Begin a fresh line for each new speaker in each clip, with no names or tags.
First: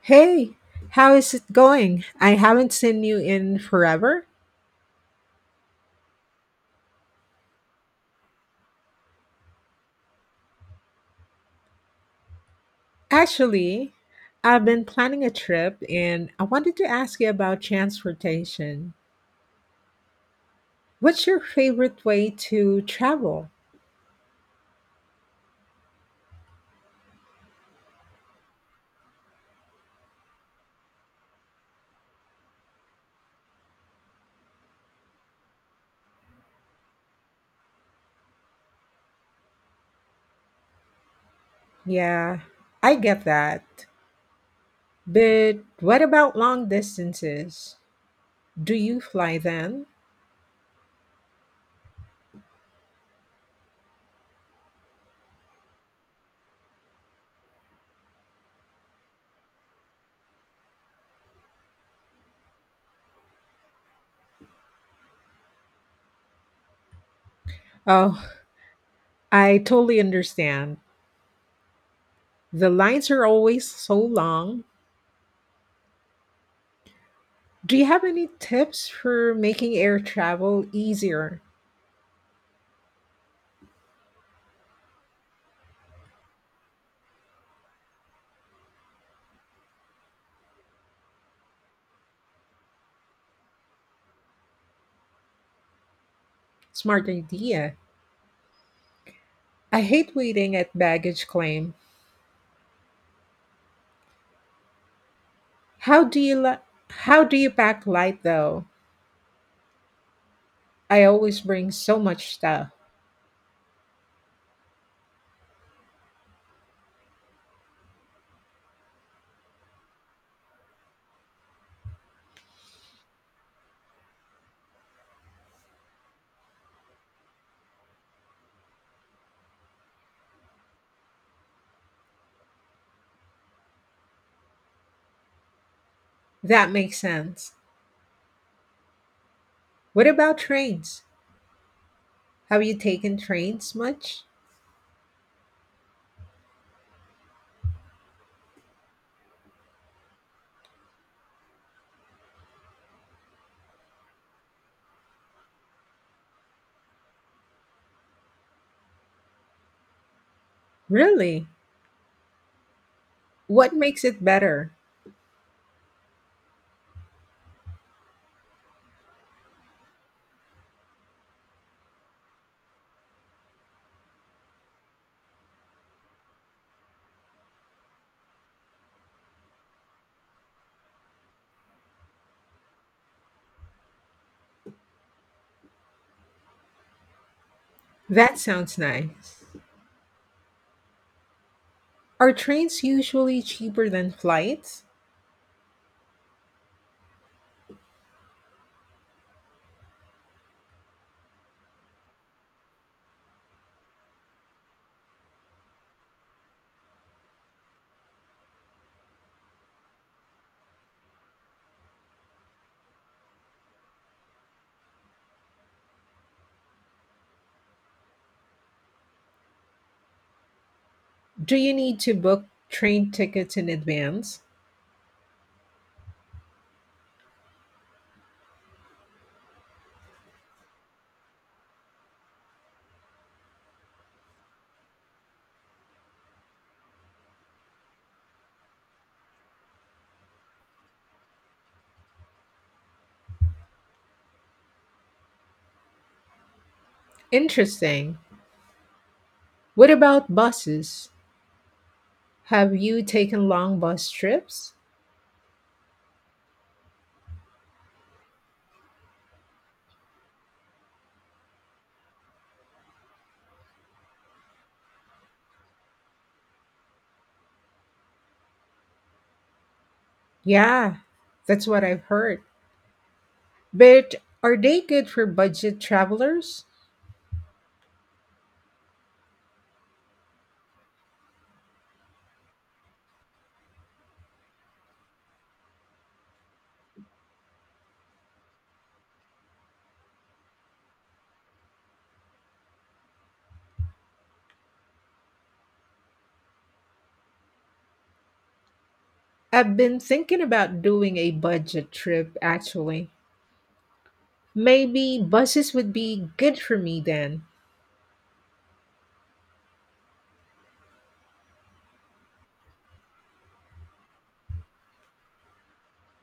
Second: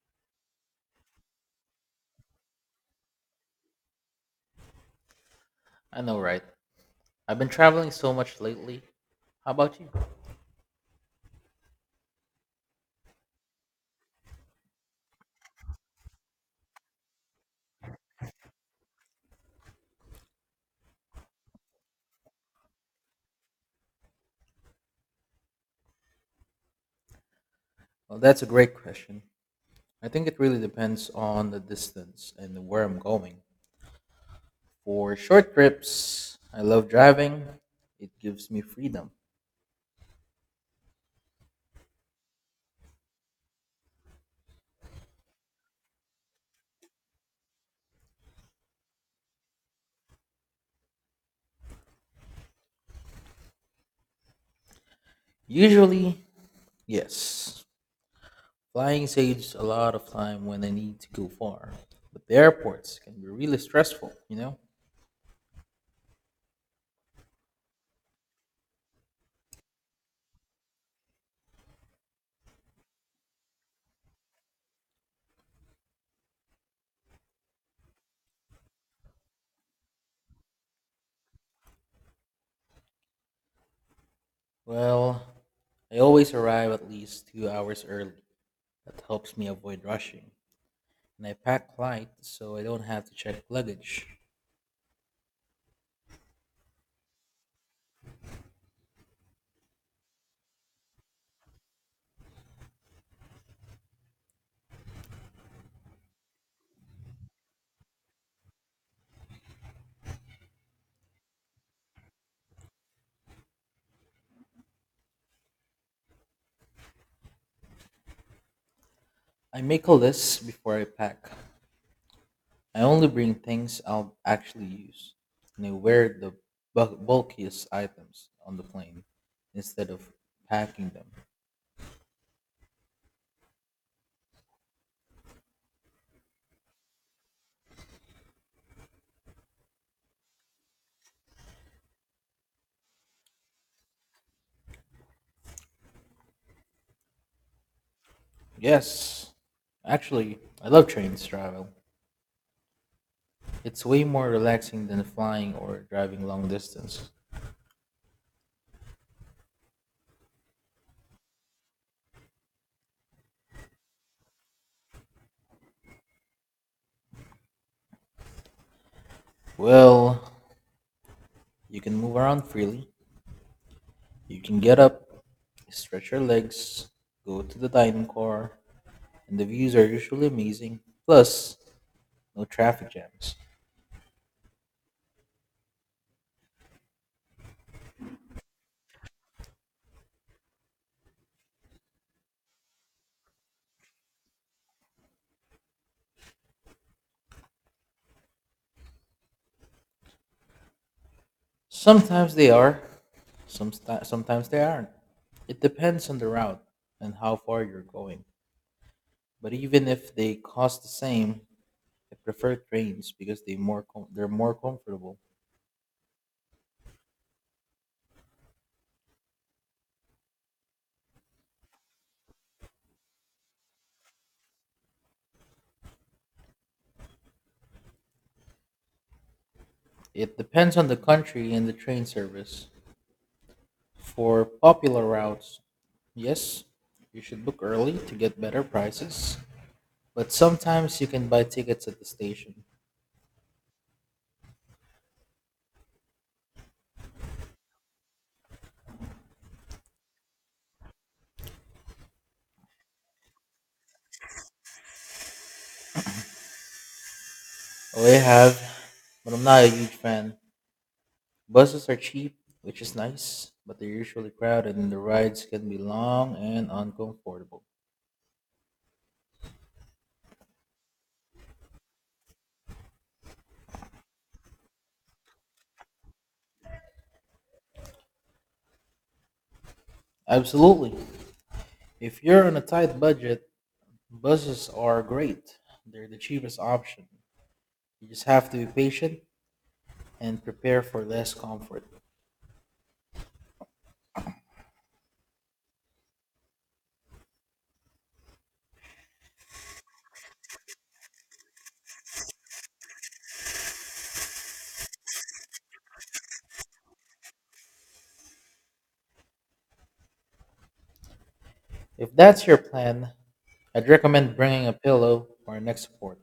Hey, how is it going? I haven't seen you in forever.
I know, right? I've been traveling so much lately. How about you?
Actually, I've been planning a trip and I wanted to ask you about transportation. What's your favorite way to travel?
Well, that's a great question. I think it really depends on the distance and where I'm going. For short trips, I love driving, it gives me freedom.
Yeah, I get that. But what about long distances? Do you fly then?
Usually, yes, flying saves a lot of time when I need to go far. But the airports can be really stressful, you know?
Oh, I totally understand. The lines are always so long. Do you have any tips for making air travel easier?
Well, I always arrive at least 2 hours early. That helps me avoid rushing, and I pack light so I don't have to check luggage.
Smart idea. I hate waiting at baggage claim. How do you li- how do you pack light though? I always bring so much stuff.
I make a list before I pack. I only bring things I'll actually use, and I wear the bulkiest items on the plane instead of packing them.
That makes sense. What about trains? Have you taken trains much?
Yes, actually, I love trains travel. It's way more relaxing than flying or driving long distance.
Really? What makes it better?
Well, you can move around freely. You can get up, stretch your legs, go to the dining car, and the views are usually amazing. Plus, no traffic jams.
That sounds nice. Are trains usually cheaper than flights?
Sometimes they are, some sometimes they aren't. It depends on the route and how far you're going. But even if they cost the same, I prefer trains because they're more comfortable.
Do you need to book train tickets in advance?
It depends on the country and the train service. For popular routes, yes, you should book early to get better prices, but sometimes you can buy tickets at the station.
Interesting. What about buses? Have you taken long bus trips?
Oh, I have, but I'm not a huge fan. Buses are cheap, which is nice, but they're usually crowded and the rides can be long and uncomfortable.
Yeah, that's what I've heard. But are they good for budget travelers?
Absolutely. If you're on a tight budget, buses are great. They're the cheapest option. You just have to be patient and prepare for less comfort.
I've been thinking about doing a budget trip actually. Maybe buses would be good for me then.
If that's your plan, I'd recommend bringing a pillow or a neck support.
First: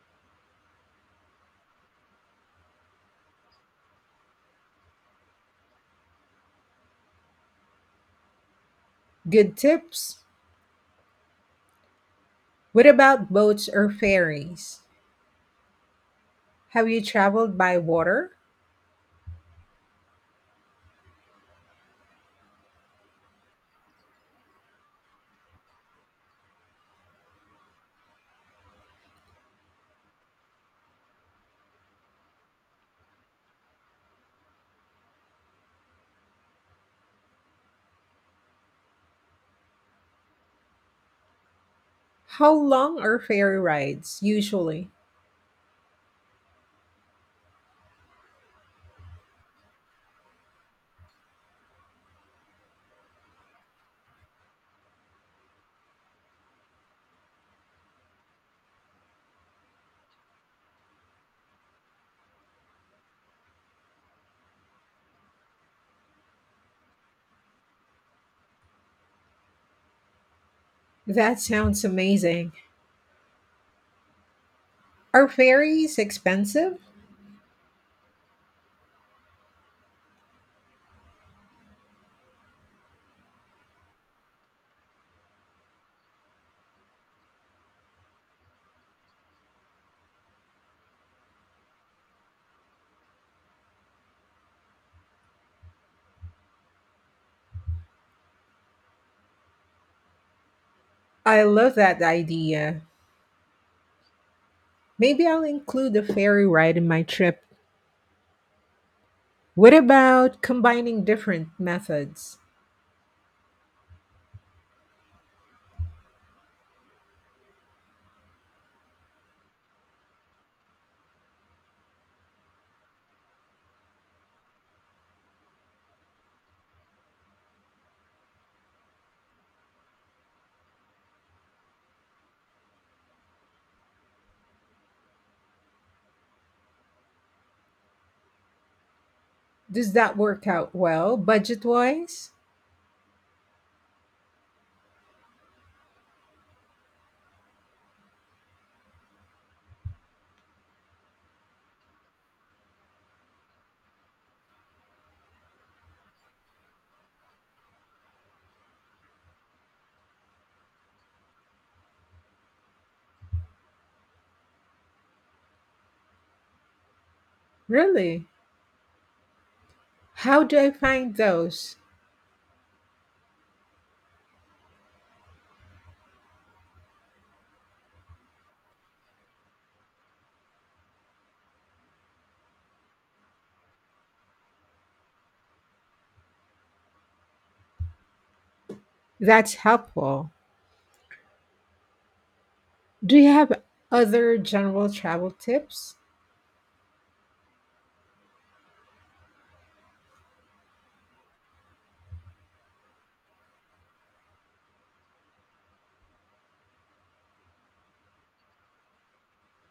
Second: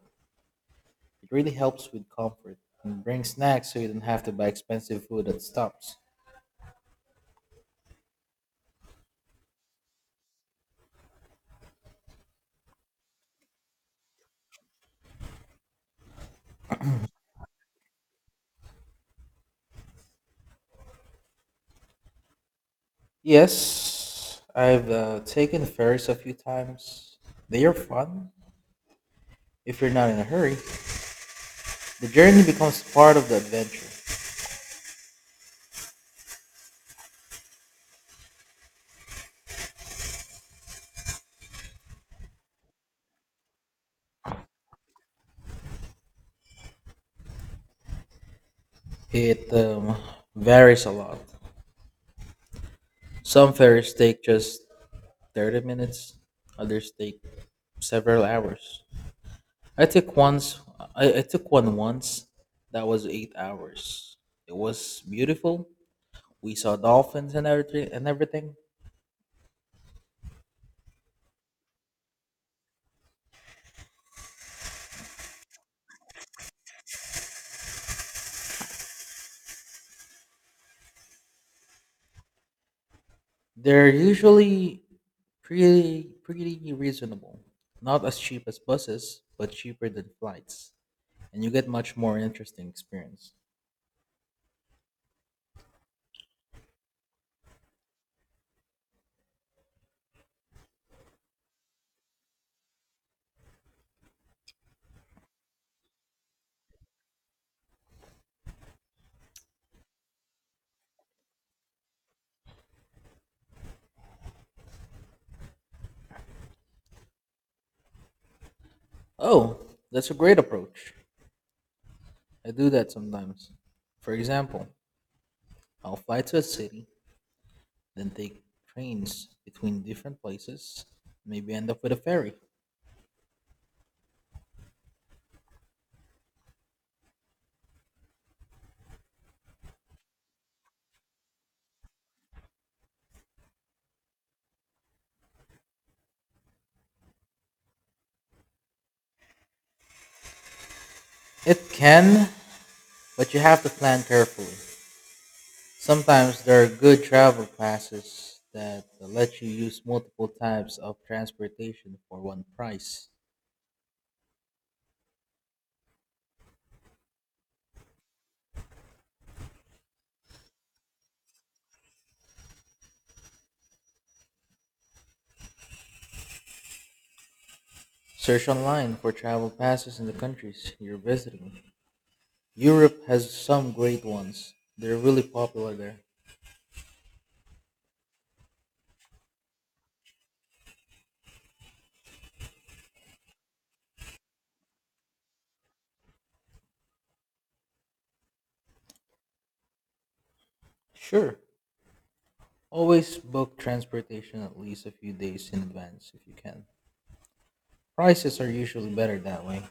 It really helps with comfort. And bring snacks so you don't have to buy expensive food at stops.
Good tips. What about boats or ferries? Have you traveled by water?
Yes, I've taken ferries a few times. They are fun if you're not in a hurry. The journey becomes part of the adventure.
How long are ferry rides usually?
It varies a lot. Some ferries take just 30 minutes, others take several hours. I took once I took one once that was 8 hours. It was beautiful. We saw dolphins and everything.
That sounds amazing. Are ferries expensive?
They're usually pretty reasonable. Not as cheap as buses, but cheaper than flights, and you get much more interesting experience.
I love that idea. Maybe I'll include a ferry ride in my trip. What about combining different methods?
Oh, that's a great approach. I do that sometimes. For example, I'll fly to a city, then take trains between different places, maybe end up with a ferry.
Does that work out well budget wise?
It can, but you have to plan carefully. Sometimes there are good travel classes that let you use multiple types of transportation for one price.
Really? How do I find those?
Search online for travel passes in the countries you're visiting. Europe has some great ones. They're really popular there.
That's helpful. Do you have other general travel tips?
Sure. Always book transportation at least a few days in advance if you can. Prices are usually better that way.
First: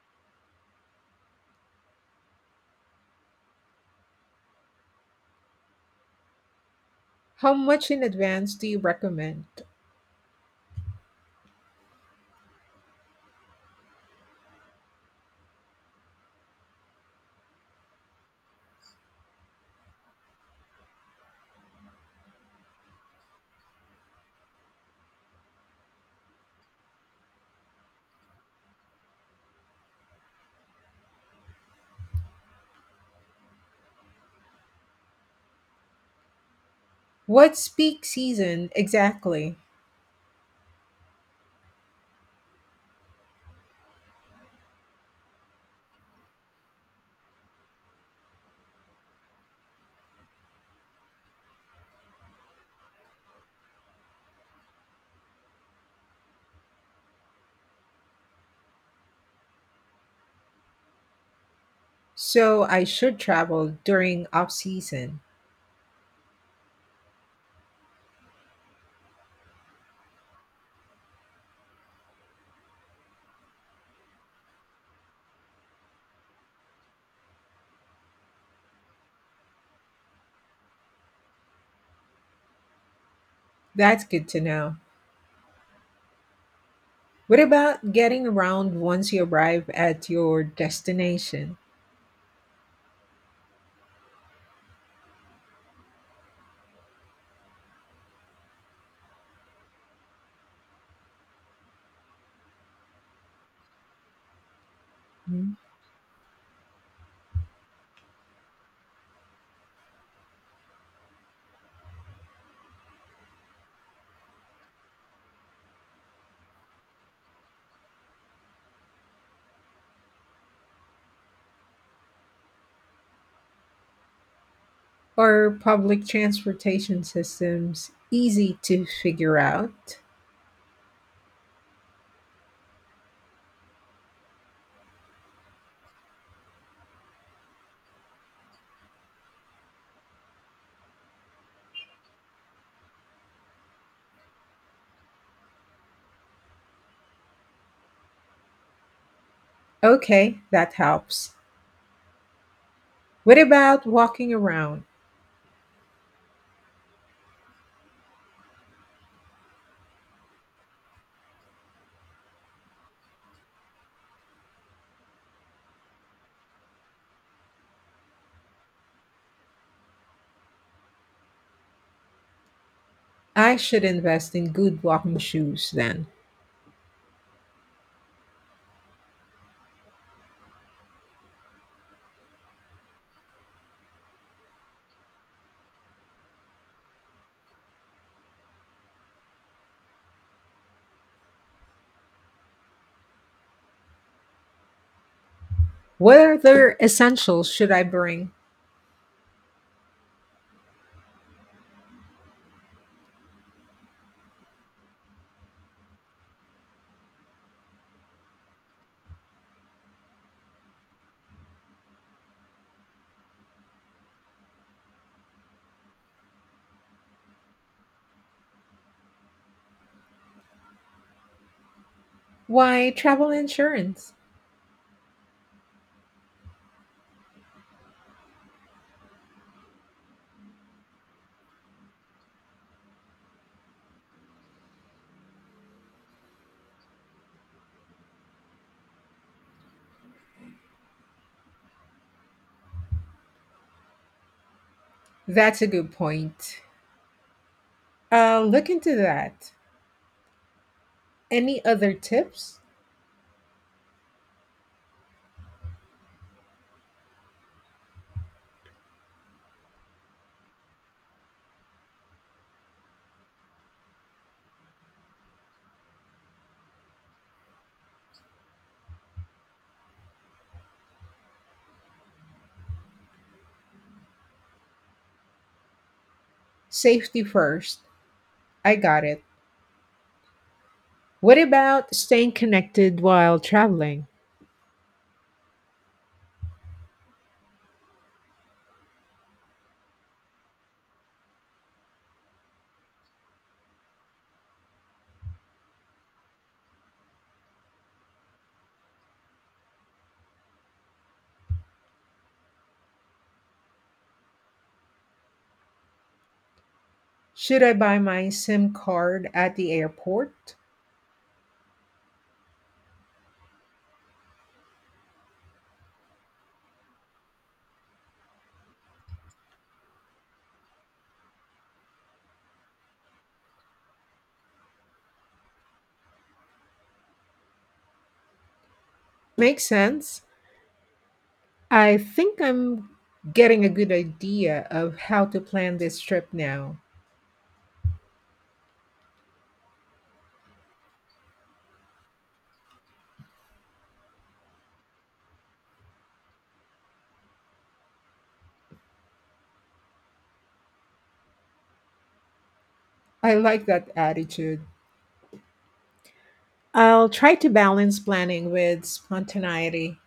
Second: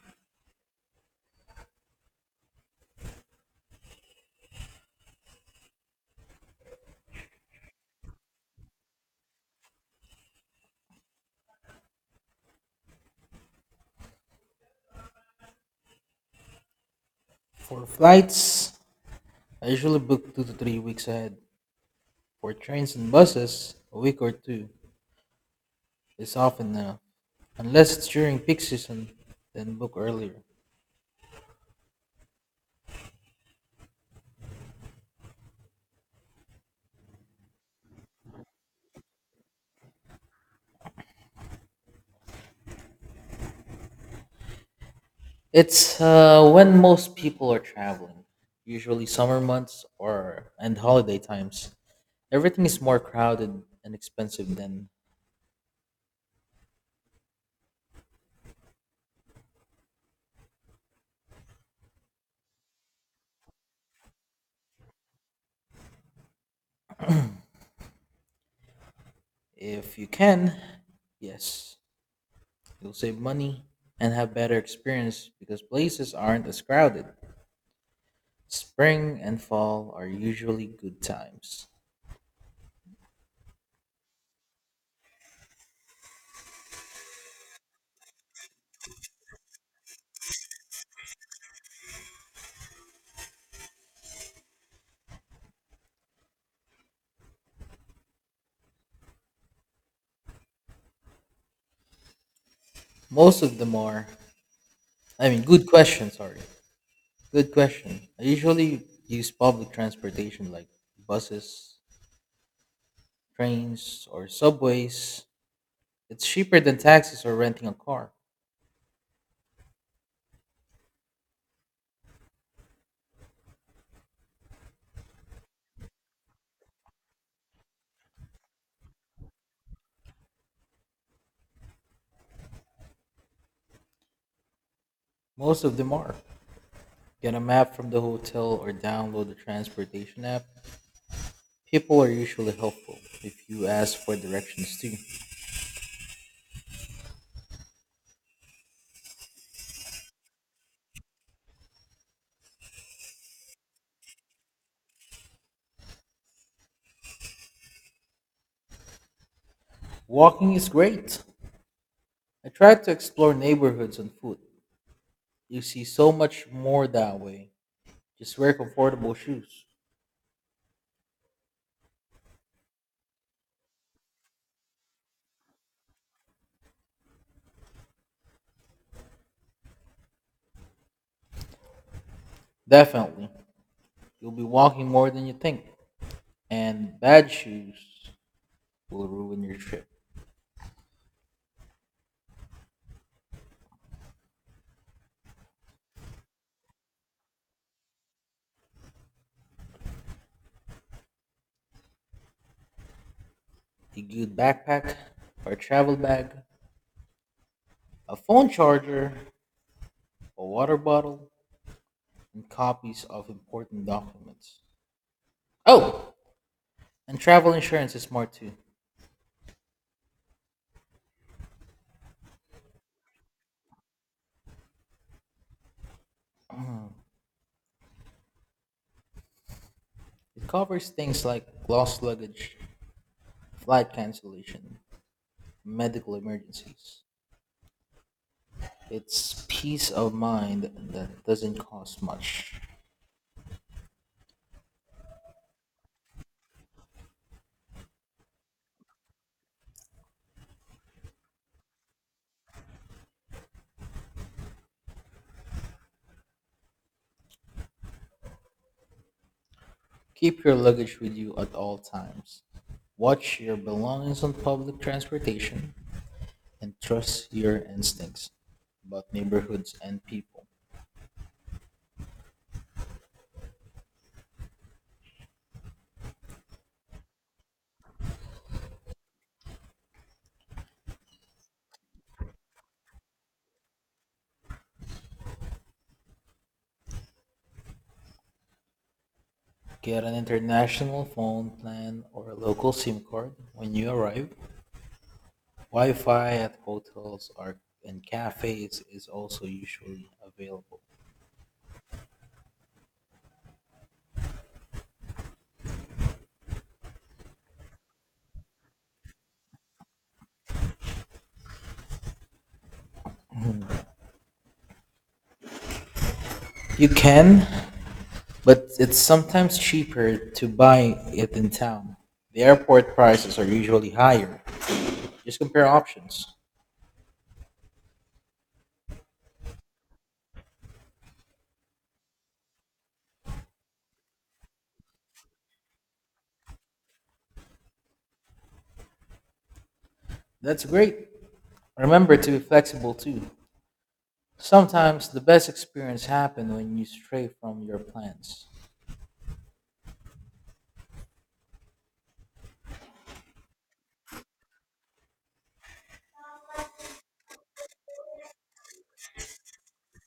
How much in advance do you recommend?
For flights, I usually book 2 to 3 weeks ahead. For trains and buses, a week or two is often enough. Unless it's during peak season, then book earlier.
What's peak season exactly?
It's when most people are traveling, usually summer months or and holiday times. Everything is more crowded and expensive then.
So I should travel during off season.
If you can, yes, you'll save money and have better experience because places aren't as crowded. Spring and fall are usually good times.
That's good to know. What about getting around once you arrive at your destination?
Most of them are. I mean,
Hmm?
good question, sorry. Good question. I usually use public transportation like buses, trains, or subways. It's cheaper than taxis or renting a car.
Are public transportation systems easy to figure out?
Most of them are. Get a map from the hotel or download the transportation app. People are usually helpful if you ask for directions too.
Okay, that helps. What about walking around?
Walking is great. I try to explore neighborhoods on foot. You see so much more that way. Just wear comfortable shoes.
I should invest in good walking shoes then.
Definitely. You'll be walking more than you think. And bad shoes will ruin your trip.
What other essentials should I bring?
A good backpack or travel bag, a phone charger, a water bottle, and copies of important documents. Oh, and travel insurance is smart too.
Why, travel insurance.
It covers things like lost luggage, flight cancellation, medical emergencies. It's peace of mind that doesn't cost much.
That's a good point. Look into that. Any other tips?
Keep your luggage with you at all times. Watch your belongings on public transportation and trust your instincts about neighborhoods and people.
Safety first. I got it. What about staying connected while traveling?
Get an international phone plan or a local SIM card when you arrive. Wi Fi at hotels are, and cafes is also usually available.
Should I buy my SIM card at the airport?
You can, but it's sometimes cheaper to buy it in town. The airport prices are usually higher. Just compare options.
Makes sense. I think I'm getting a good idea of how to plan this trip now.
That's great. Remember to be flexible too. Sometimes the best experience happen when you stray from your plans.
I like that attitude. I'll try to balance planning with spontaneity.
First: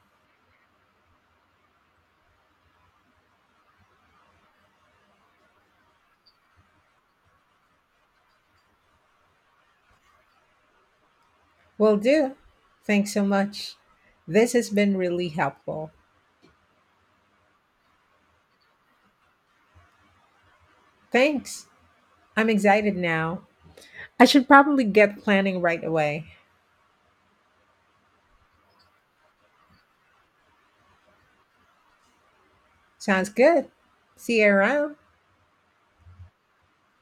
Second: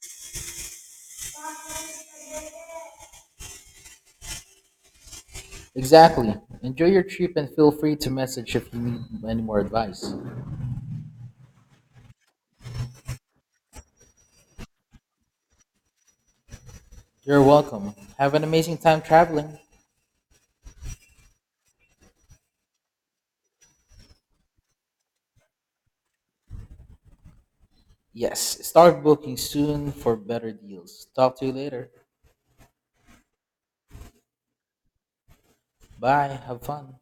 Exactly. Enjoy your trip and feel free to message if you need any more advice.
Will do. Thanks so much. This has been really helpful.
You're welcome. Have an amazing time traveling.
Thanks. I'm excited now. I should probably get planning right away.
Yes, start booking soon for better deals. Talk to you later.
Sounds good. See you around.
Bye. Have fun.